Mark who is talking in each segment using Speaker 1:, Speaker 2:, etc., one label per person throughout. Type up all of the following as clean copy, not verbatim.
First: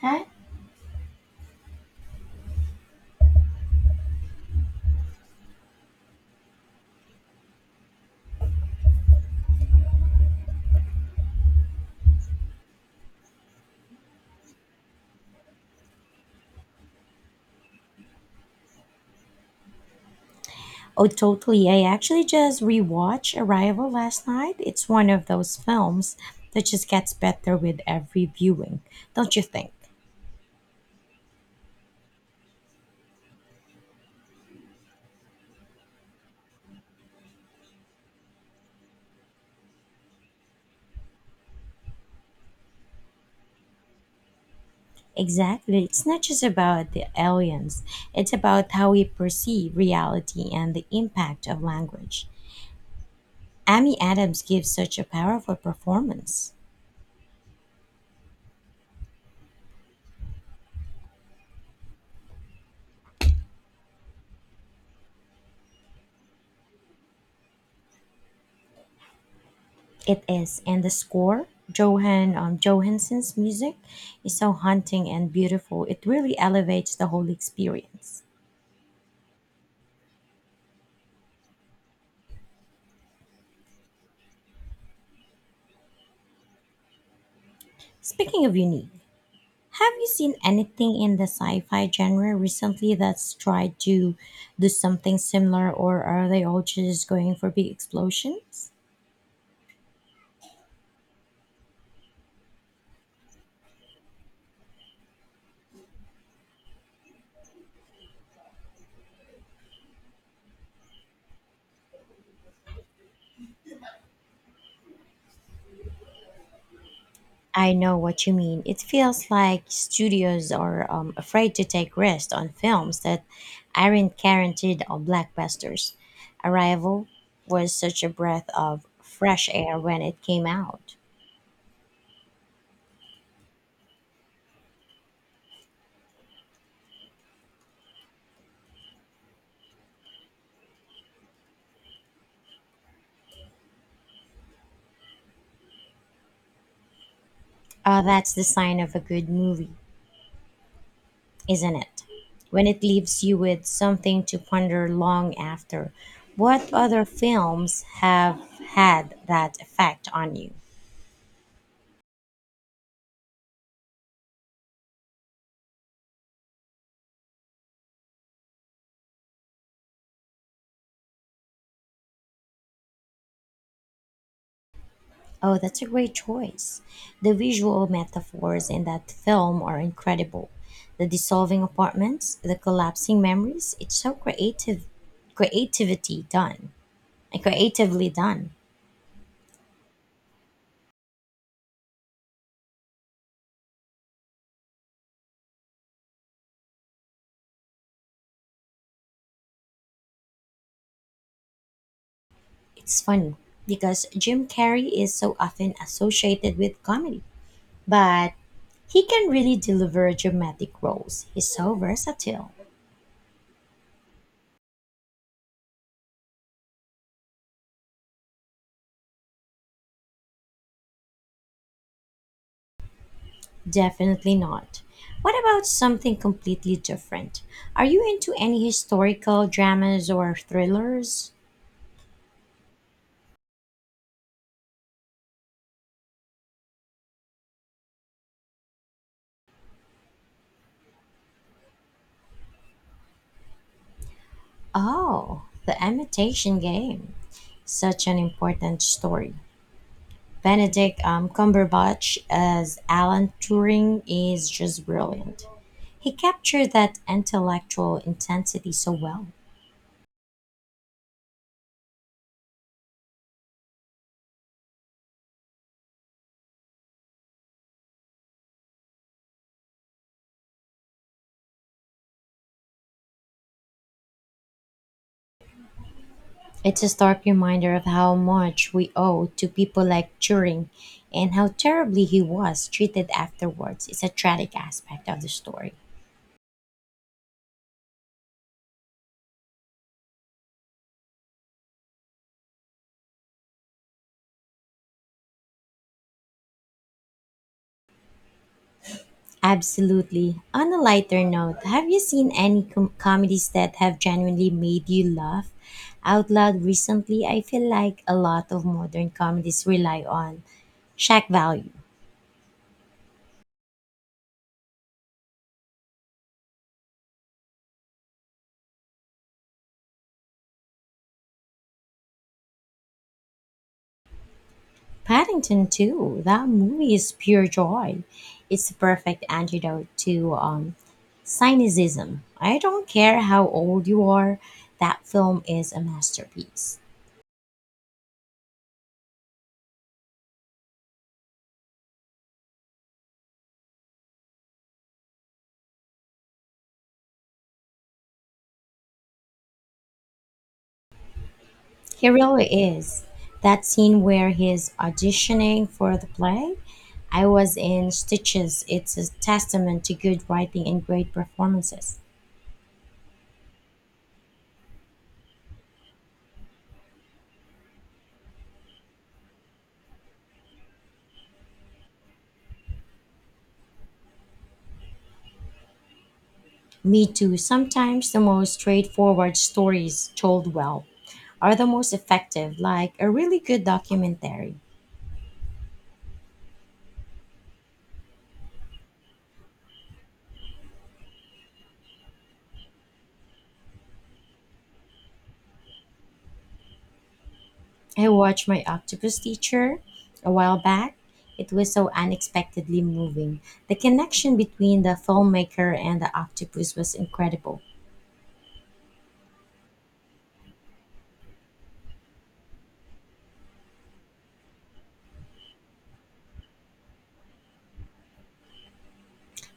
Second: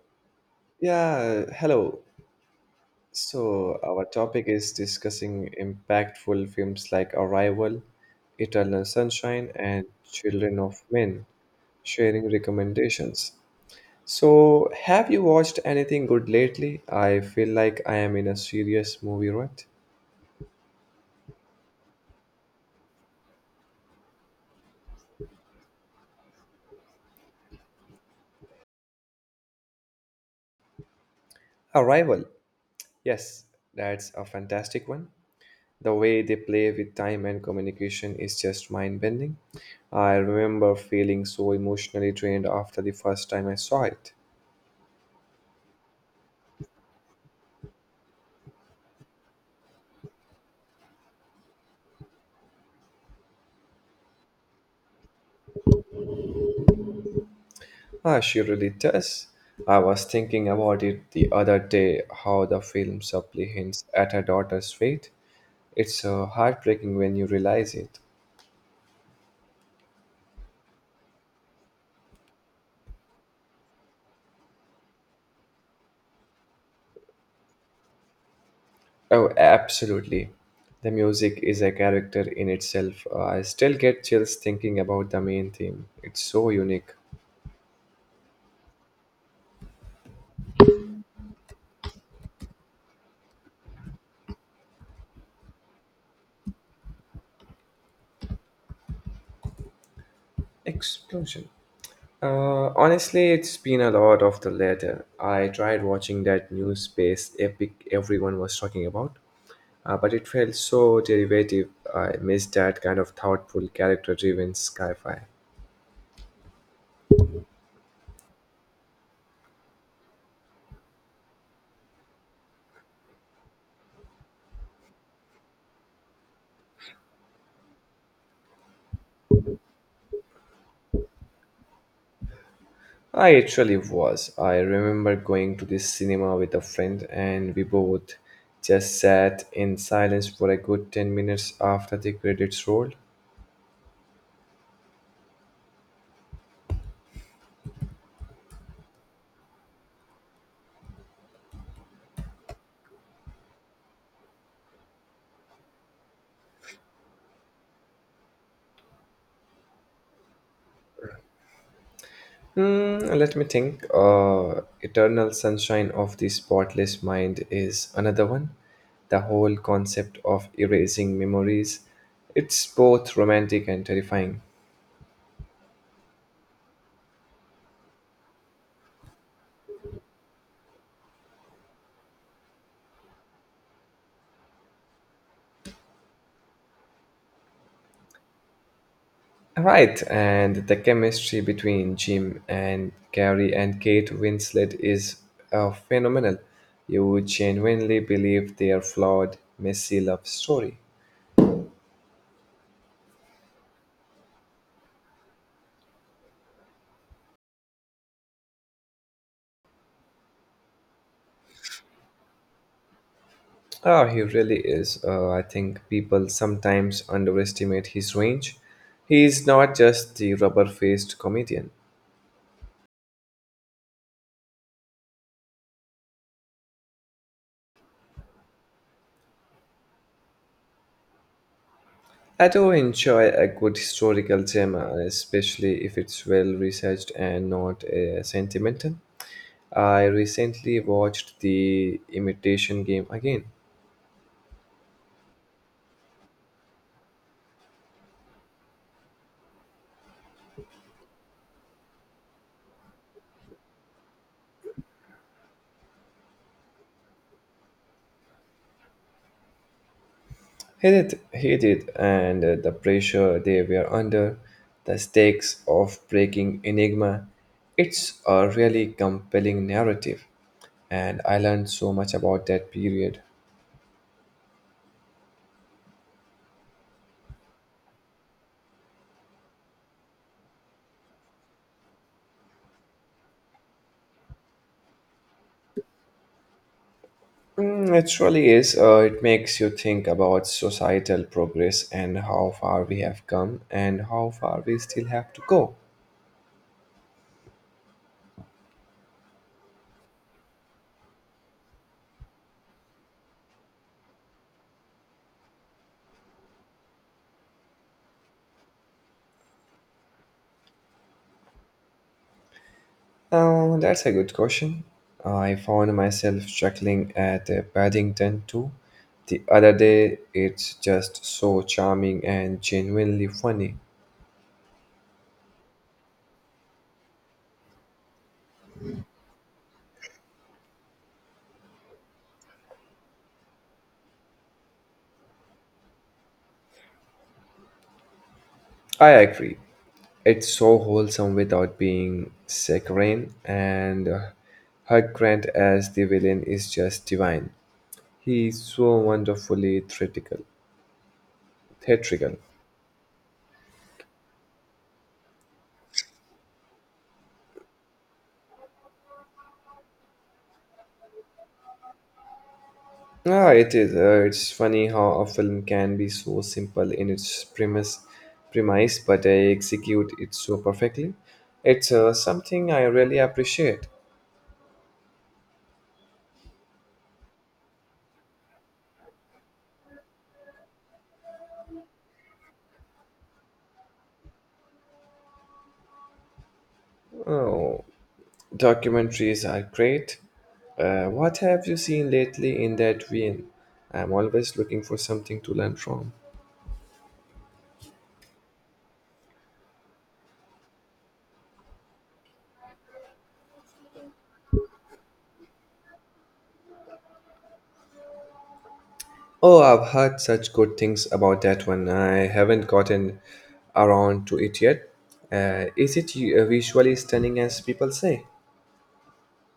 Speaker 1: Huh?
Speaker 2: Yeah, hello. So, our topic is discussing impactful films like Arrival, Eternal Sunshine, and Children of Men, sharing recommendations. So, have you watched anything good lately? I feel like I am in a serious movie rut.
Speaker 1: Oh, totally. I actually just rewatched Arrival last night. It's one of those films that just gets better with every viewing, don't you think?
Speaker 2: Arrival. Yes, that's a fantastic one. The way they play with time and communication is just mind bending. I remember feeling so emotionally drained after the first time I saw it.
Speaker 1: Exactly. It's not just about the aliens, it's about how we perceive reality and the impact of language. Amy Adams gives such a powerful performance.
Speaker 2: Ah, she really does. I was thinking about it the other day how the film subtly hints at her daughter's fate. It's heartbreaking when you realize it.
Speaker 1: It is, and the score, Johansson's music, is so haunting and beautiful. It really elevates the whole experience.
Speaker 2: Oh, absolutely. The music is a character in itself. I still get chills thinking about the main theme. It's so unique.
Speaker 1: Speaking of unique, have you seen anything in the sci fi genre recently that's tried to do something similar, or are they all just going for big explosions?
Speaker 2: Explosion. Honestly, it's been a lot of the latter. I tried watching that new space epic everyone was talking about. But it felt so derivative. I missed that kind of thoughtful, character driven sci fi.
Speaker 1: I know what you mean. It feels like studios are afraid to take risks on films that aren't guaranteed or blockbusters. Arrival was such a breath of fresh air when it came out.
Speaker 2: I actually was. I remember going to the cinema with a friend, and we both just sat in silence for a good 10 minutes after the credits rolled.
Speaker 1: That's the sign of a good movie, isn't it? When it leaves you with something to ponder long after. What other films have had that effect on you?
Speaker 2: Hmm, let me think. Eternal Sunshine of the Spotless Mind is another one. The whole concept of erasing memories. It's both romantic and terrifying.
Speaker 1: Oh, that's a great choice. The visual metaphors in that film are incredible. The dissolving apartments, the collapsing memories, it's so creative creativity done. And creatively done.
Speaker 2: Right, and the chemistry between Jim and Carrie and Kate Winslet is phenomenal. You would genuinely believe their flawed, messy love story.
Speaker 1: It's funny because Jim Carrey is so often associated with comedy. But he can really deliver dramatic roles. He's so versatile.
Speaker 2: Oh, he really is. I think people sometimes underestimate his range. He is not just the rubber faced comedian.
Speaker 1: Definitely not. What about something completely different? Are you into any historical dramas or thrillers?
Speaker 2: I do enjoy a good historical drama, especially if it's well researched and not sentimental. I recently watched The Imitation Game again.
Speaker 1: Oh, The Imitation Game. Such an important story. Benedict Cumberbatch as Alan Turing is just brilliant. He captured that intellectual intensity so well.
Speaker 2: Hated, and the pressure they were under, the stakes of breaking Enigma. It's a really compelling narrative, and I learned so much about that period.
Speaker 1: It's a stark reminder of how much we owe to people like Turing and how terribly he was treated afterwards. It's a tragic aspect of the story.
Speaker 2: Mm, it truly is. It makes you think about societal progress and how far we have come and how far we still have to go.
Speaker 1: Absolutely. On a lighter note, have you seen any comedies that have genuinely made you laugh out loud recently? I feel like a lot of modern comedies rely on shock value.
Speaker 2: Oh, that's a good question. I found myself chuckling at Paddington too the other day. It's just so charming and genuinely funny.
Speaker 1: Paddington too, that movie is pure joy. It's the perfect antidote to cynicism. I don't care how old you are, that film is a masterpiece.
Speaker 2: I agree. It's so wholesome without being saccharine, and Hugh Grant as the villain is just divine. He's so wonderfully theatrical.
Speaker 1: He
Speaker 2: theatrical.
Speaker 1: really is. That scene where he's auditioning for the play, I was in stitches. It's a testament to good writing and great performances.
Speaker 2: Ah, it is. It's funny how a film can be so simple in its premise, but I execute it so perfectly. It's something I really appreciate.
Speaker 1: Me too. Sometimes the most straightforward stories told well are the most effective, like a really good documentary.
Speaker 2: Oh, documentaries are great. What have you seen lately in that vein? I'm always looking for something to learn from.
Speaker 1: I watched My Octopus Teacher a while back. It was so unexpectedly moving. The connection between the filmmaker and the octopus was incredible.
Speaker 2: Oh, I've heard such good things about that one. I haven't gotten around to it yet. Is it visually stunning as people say?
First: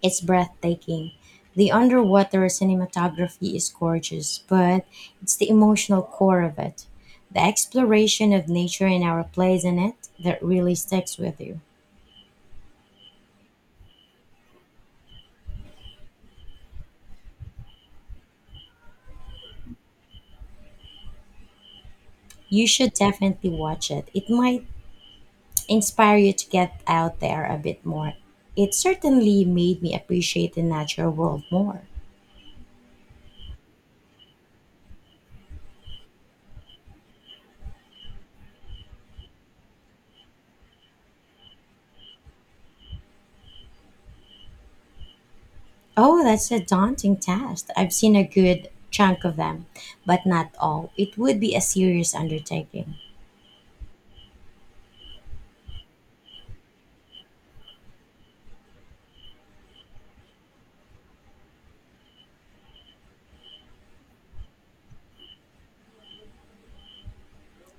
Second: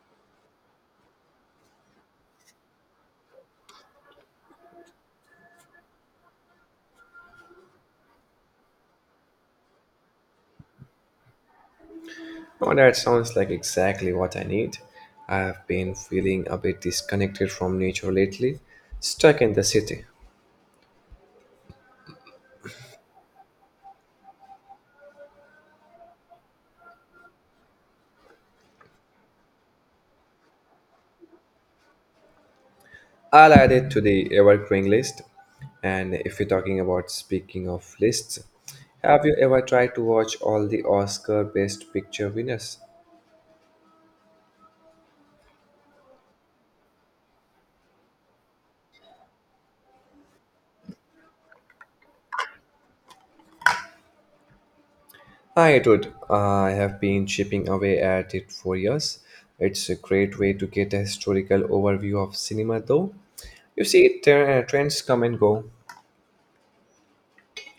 Speaker 1: It's breathtaking. The underwater cinematography is gorgeous, but it's the emotional core of it, the exploration of nature and our place in it, that really sticks with you.
Speaker 2: Oh, that sounds like exactly what I need. I have been feeling a bit disconnected from nature lately, stuck in the city.
Speaker 1: You should definitely watch it. It might inspire you to get out there a bit more. It certainly made me appreciate the natural world more.
Speaker 2: I'll add it to the evergreen list. And if you're talking about speaking of lists, have you ever tried to watch all the Oscar Best Picture winners?
Speaker 1: Oh, that's a daunting task. I've seen a good chunk of them, but not all. It would be a serious undertaking.
Speaker 2: I would. I have been chipping away at it for years. It's a great way to get a historical overview of cinema, though. You see, trends come and go.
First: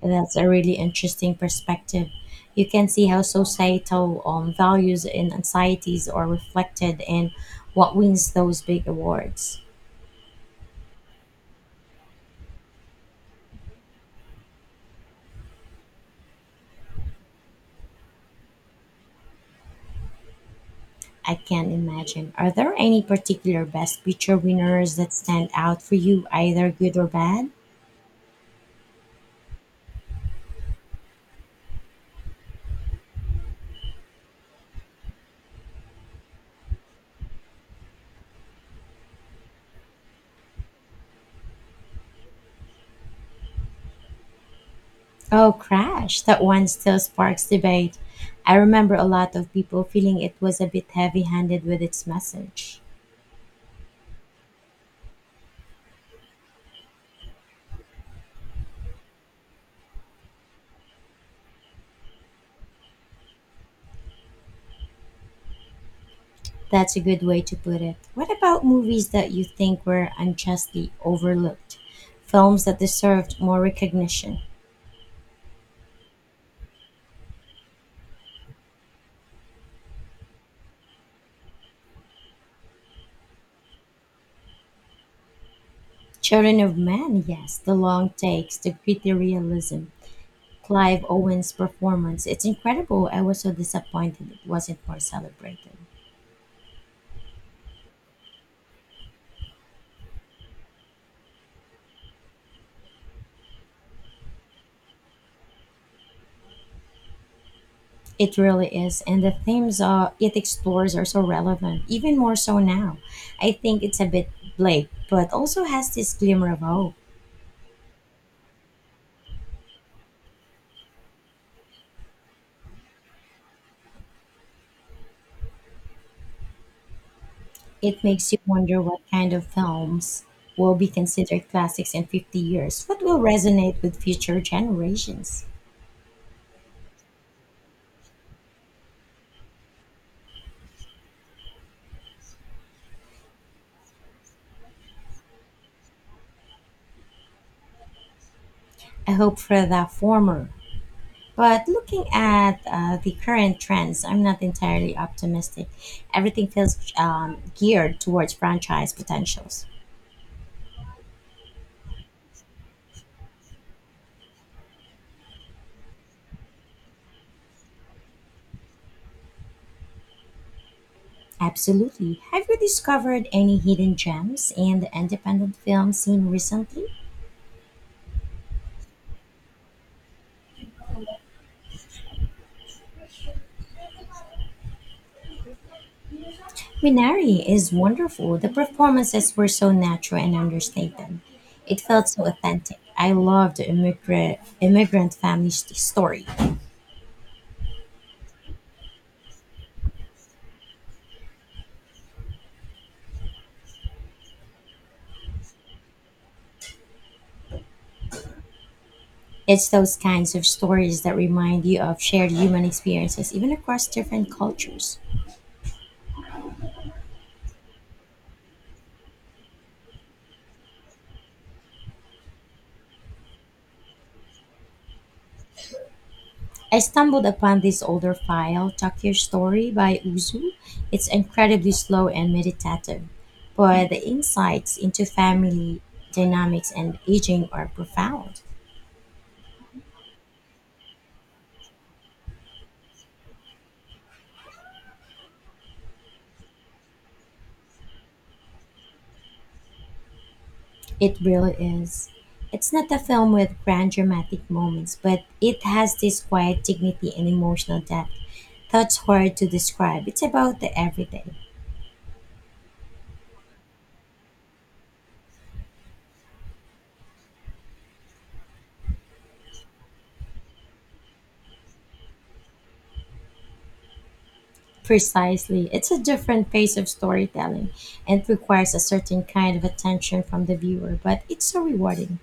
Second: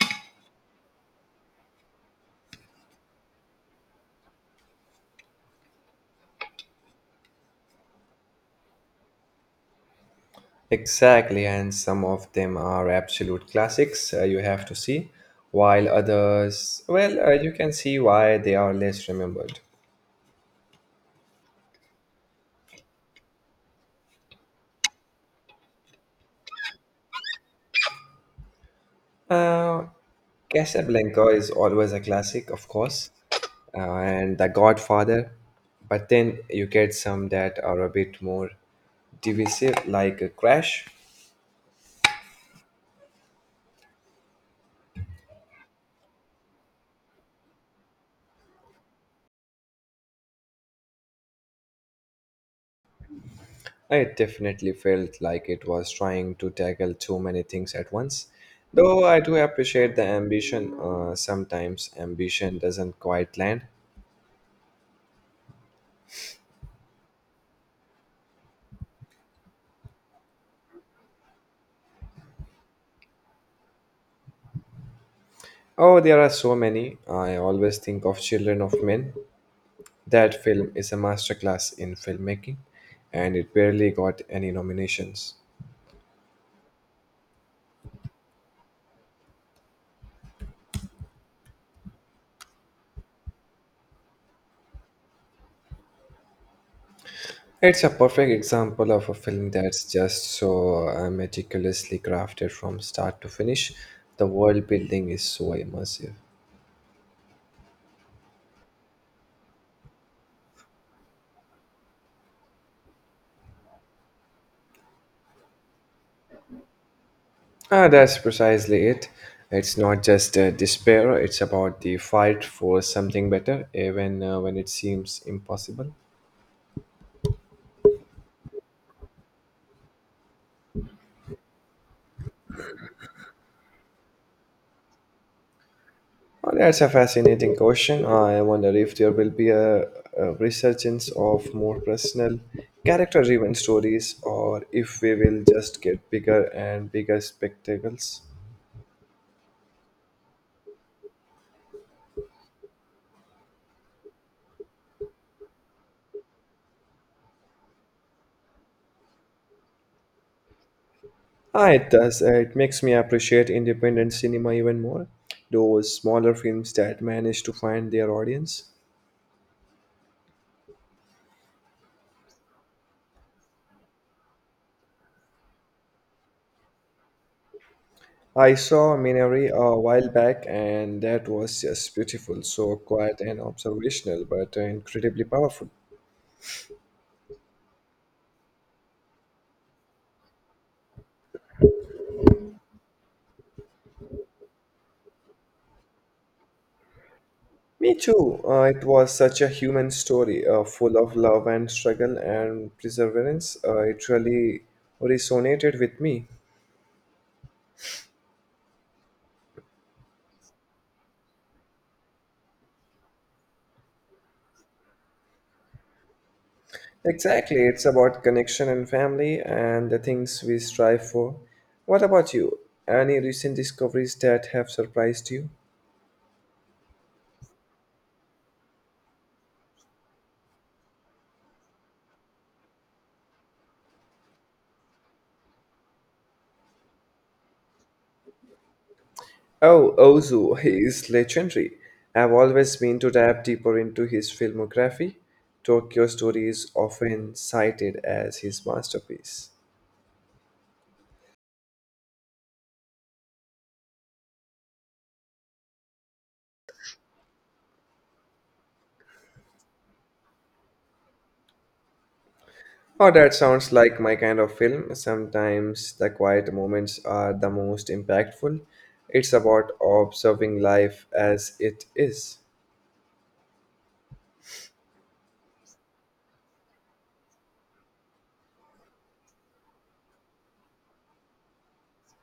Speaker 1: That's a really interesting perspective. You can see how societal values and anxieties are reflected in what wins those big awards.
Speaker 2: Exactly, and some of them are absolute classics you have to see, while others, well, you can see why they are less remembered.
Speaker 1: I can imagine. Are there any particular Best Picture winners that stand out for you, either good or bad?
Speaker 2: Now, Casablanca is always a classic, of course, and The Godfather, but then you get some that are a bit more divisive, like a Crash.
Speaker 1: Oh, Crash, that one still sparks debate. I remember a lot of people feeling it was a bit heavy handed with its message.
Speaker 2: It definitely felt like it was trying to tackle too many things at once. Though I do appreciate the ambition, sometimes ambition doesn't quite land.
Speaker 1: That's a good way to put it. What about movies that you think were unjustly overlooked? Films that deserved more recognition?
Speaker 2: Oh, there are so many. I always think of Children of Men. That film is a masterclass in filmmaking, and it barely got any nominations.
Speaker 1: Children of Men, yes, the long takes, the gritty realism. Clive Owen's performance. It's incredible. I was so disappointed it wasn't more celebrated.
Speaker 2: It's a perfect example of a film that's just so meticulously crafted from start to finish. The world building is so immersive.
Speaker 1: It really is, and the themes it explores are so relevant, even more so now. I think it's a bit bleak, but also has this glimmer of hope.
Speaker 2: Ah, that's precisely it. It's not just despair, it's about the fight for something better, even when it seems impossible.
Speaker 1: It makes you wonder what kind of films will be considered classics in 50 years, what will resonate with future generations.
Speaker 2: Oh, that's a fascinating question. I wonder if there will be a resurgence of more personal, character driven stories, or if we will just get bigger and bigger spectacles.
Speaker 1: I hope for the former, but looking at the current trends, I'm not entirely optimistic. Everything feels geared towards franchise potentials.
Speaker 2: Ah, it does. It makes me appreciate independent cinema even more, those smaller films that manage to find their audience.
Speaker 1: Absolutely. Have you discovered any hidden gems in the independent film scene recently?
Speaker 2: I saw Minari a while back, and that was just beautiful, so quiet and observational, but incredibly powerful.
Speaker 1: Minari is wonderful. The performances were so natural and understated. It felt so authentic. I love the immigrant family story.
Speaker 2: Me too. It was such a human story, full of love and struggle and perseverance. It really resonated with me.
Speaker 1: It's those kinds of stories that remind you of shared human experiences, even across different cultures.
Speaker 2: Exactly, it's about connection and family and the things we strive for. What about you? Any recent discoveries that have surprised you?
Speaker 1: I stumbled upon this older file, Tokyo Story by Uzu. It's incredibly slow and meditative, but the insights into family dynamics and aging are profound.
Speaker 2: Oh, Ozu is legendary. I've always been to dive deeper into his filmography. Tokyo Story is often cited as his masterpiece.
Speaker 1: It really is. It's not a film with grand dramatic moments, but it has this quiet dignity and emotional depth that's hard to describe. It's about the everyday.
Speaker 2: Oh, that sounds like my kind of film. Sometimes the quiet moments are the most impactful. It's about observing life as it is.
Speaker 1: Precisely. It's a different pace of storytelling and requires a certain kind of attention from the viewer, but it's so rewarding.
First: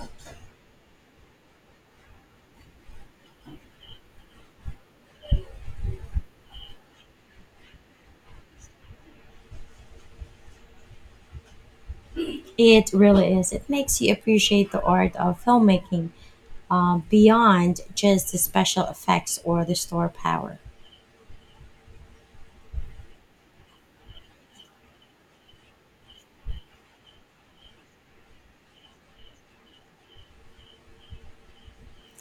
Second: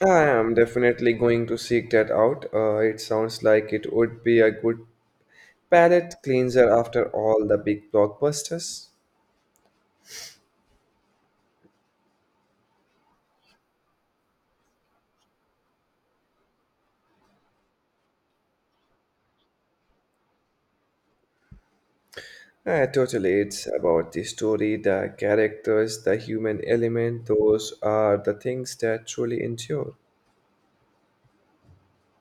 Speaker 2: I am definitely going to seek that out. It sounds like it would be a good palate cleanser after all the big blockbusters.
Speaker 1: It really is. It makes you appreciate the art of filmmaking beyond just the special effects or the store power.
Speaker 2: Totally, it's about the story, the characters, the human element. Those are the things that truly endure.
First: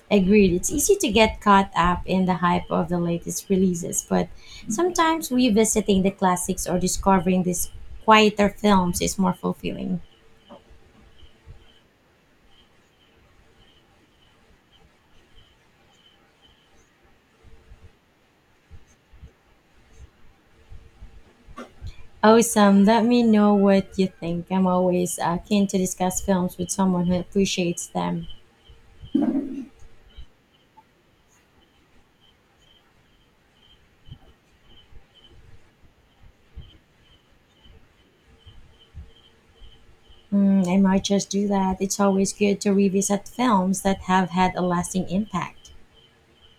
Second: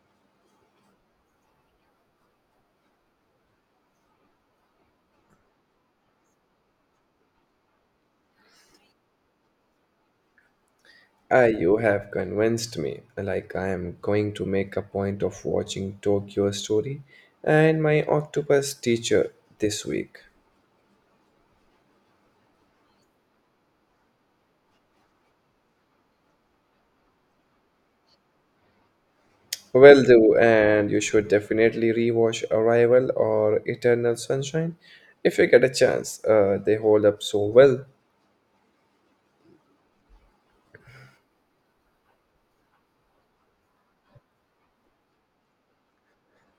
Speaker 1: Agreed. It's easy to get caught up in the hype of the latest releases, but sometimes revisiting the classics or discovering these quieter films is more fulfilling.
Speaker 2: Ah, you have convinced me. Like I am going to make a point of watching Tokyo Story and my Octopus Teacher this week.
Speaker 1: Awesome. Let me know what you think. I'm always keen to discuss films with someone who appreciates them.
Speaker 2: Will do, and you should definitely rewatch Arrival or Eternal Sunshine if you get a chance. They hold up so well.
Speaker 1: Mm, I might just do that. It's always good to revisit films that have had a lasting impact.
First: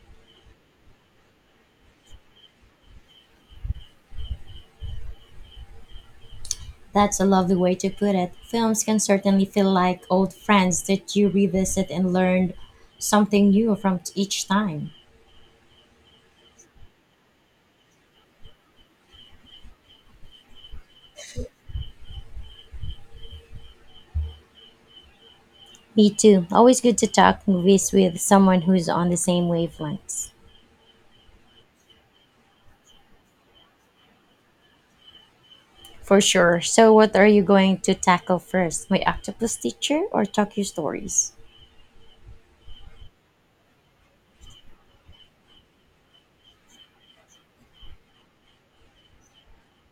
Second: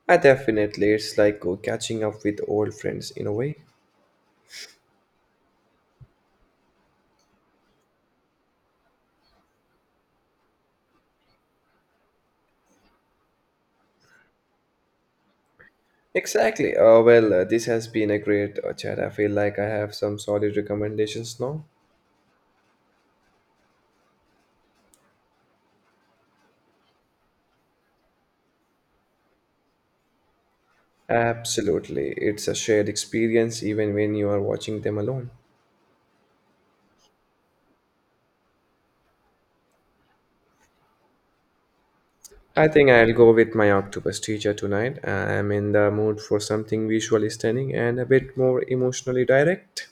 Speaker 2: I definitely, it's like catching up with old friends in a way.
Speaker 1: That's a lovely way to put it. Films can certainly feel like old friends that you revisit and learn something new from each time.
Speaker 2: Exactly. Well, this has been a great chat. I feel like I have some solid recommendations now.
Speaker 1: Me too. Always good to talk movies with someone who's on the same wavelengths.
Speaker 2: Absolutely. It's a shared experience even when you are watching them alone.
Speaker 1: For sure. So, what are you going to tackle first? My octopus teacher or Tokyo stories?
Speaker 2: I think I'll go with my octopus teacher tonight. I'm in the mood for something visually stunning and a bit more emotionally direct.